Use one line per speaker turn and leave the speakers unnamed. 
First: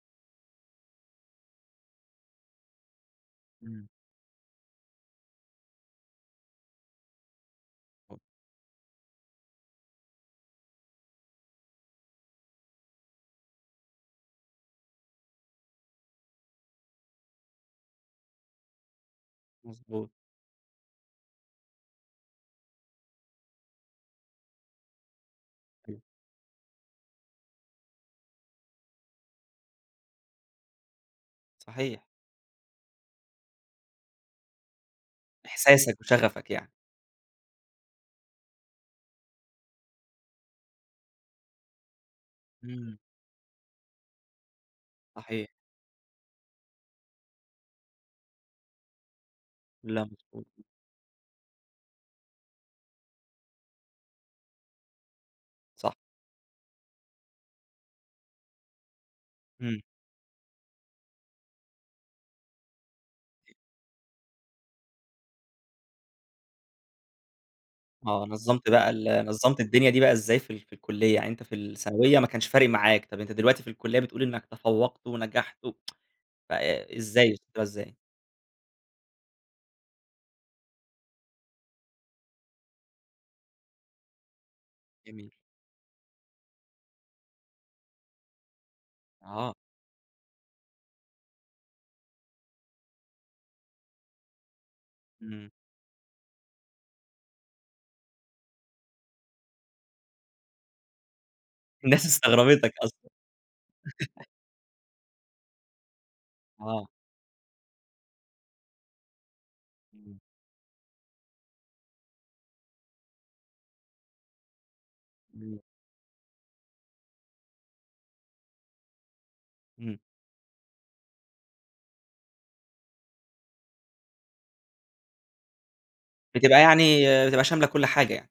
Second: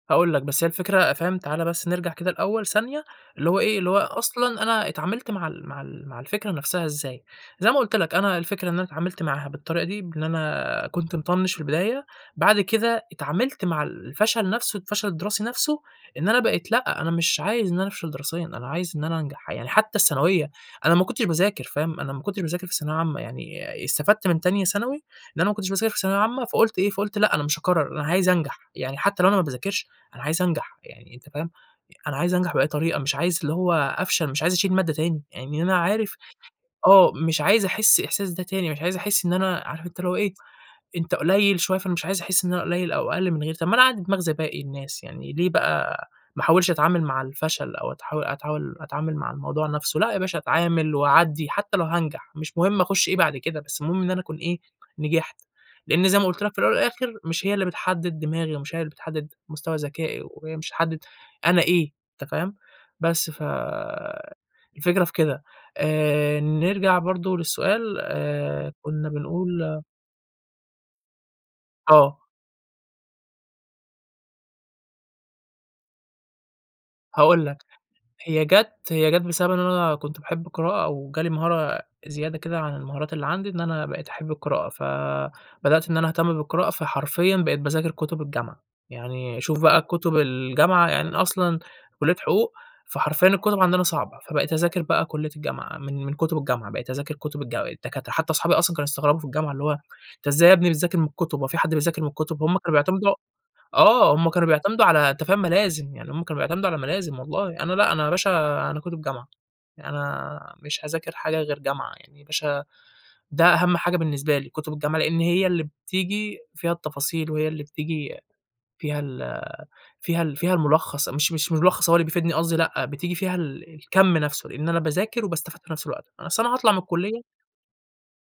هاقول لك بس هي الفكرة فاهم، تعالَ بس نرجع كده الأول ثانية، اللي هو إيه،
إمم.
اللي هو أصلًا أنا اتعاملت مع ال مع ال مع الفكرة نفسها إزاي، زي ما قُلت لك
[unintelligible]
أنا الفكرة إن أنا اتعاملت معاها بالطريقة دي، بإن أنا كنت مِطَنِّش في البداية، بعد كده اتعاملت مع الفشل نفسُه، الفشل الدِّراسي نفسُه، إن أنا بقيت لأ، أنا مش عايز إن أنا أفشل دراسيًّا، أنا عايز إن أنا أنجح، يعني حتى
مضبوط.
الثانوية، أنا ما كُنتش باذاكر فاهم، أنا ما كُنتش باذاكر في ثانوية عامة، يعني آآ استفدت من تانية ثانوي، إن أنا ما كُنتش باذاكر في
أوكي.
ثانوية عامة، فقُلت إيه فقُلت لأ، أنا مش هاكرَّر أنا عايز أنجح، يعني حتى لو أنا ما باذاكرش، أنا عايز أنجح يعني أنت فاهم،
صحيح.
أنا عايز أنجح بأي طريقة، مش عايز اللي هو أفشل، مش عايز أشيل مادّة تاني، يعني أنا
إحساسك
عارف
وشغفك يعني.
آه، مش عايز أحِسّ الإحساس ده تاني، مش عايز أحِسّ إن أنا عارف أنت اللي هو إيه، أنت قُليّل شوية، فأنا مش عايز أحِسّ إن أنا قُليّل
إمم.
أو أقلّ من غيري، طب ما أنا عندي دماغ زى باقي الناس يعني، يعني ليه
صحيح.
بقى ما أحاولش أتعامل مع الفشل أو أتحاول أتحاول أتعامل مع الموضوع نفسُه
لا
لأ، يا باشا
مضبوط.
أتعامل وأعدِّي حتى لو هانجح، مش مُهم أخُشّ إيه بعد كده، بس المُهم إن أنا أكون إيه نجحت،
صح.
لإن زي ما قُلت لك في الأول والآخر مش هي اللي بتحدِّد دماغي، ومش هي اللي بتحدِّد مستوى
إمم.
ذكائي، وهي مش هتحدِّد أنا إيه أنت فاهم، بس ف الفكرة في كده، آآ نرجع برضه للسؤال
آه، نظمت
آآ
بقى
كُنّا
ال نظمت
بنقول
الدنيا دي بقى إزاي في ال في الكُلِّيَّة؟ يعني أنت في الثانوية
آه.
ما كانش فارق معاك، طب أنت دلوقتي في الكُلِّيَّة بتقول إنك تفوَّقت ونجحت و ف آآ إزاي
هاقول
[unintelligible]
لك،
إزاي؟
هي جات هي جات بسبب إن أنا كنت باحب القراءة، وجالي مهارة زيادة كده عن المهارات اللي عندي، إن أنا بقيت أحب القراءة، ف
جميل.
بدأت إن أنا أهتم بالقراءة فحرفيًا بقيت باذاكر كُتب الجامعة، يعني
آه.
شوف بقى كُتب الجامعة يعني أنا أصلًا كُلِّيَّة حُقوق، فحرفيًا الكُتب عندنا صعبة، فبقيت اذاكر بقى كُلِّية
إمم.
الجامعة، من من كُتب الجامعة، بقيت اذاكر كُتب الجا الدكاترة، حتى أصحابي أصلًا كانوا يستغربوا في الجامعة اللي هو أنت إزاي يا ابني بتذاكر من الكُتُب، هو في حد بيذاكر
الناس
من الكُتُب، هُم كانوا
استغربتك أصلًا.
بيعتمدوا آه، هُم كانوا بيعتمدوا على أنت فاهم مَلازِم، يعني هُم كانوا بيعتمدوا على
آه.
مَلازِم والله، أنا لأ، أنا يا باشا أنا كُتُب جامعة،
إمم.
أنا مش هاذاكر حاجة غير جامعة يعني، مش ه ده أهم حاجة بالنسبة لي، كُتُب الجامعة لإن هي
إمم.
اللي بتيجي فيها التفاصيل، وهي اللي بتيجي فيها ال
إمم.
فيها ال فيها المُلخّص، مش مش مُلخّص هو اللي بيفيدني قصدي لأ، بتيجي فيها ال الكَمّ نفسُه، لإن أنا باذاكر وباستفاد في نفس الوقت، أصل أنا
بتبقى
هاطلع من
يعني
الكُلِّيَّة
بتبقى شاملة كُلّ حاجة يعني.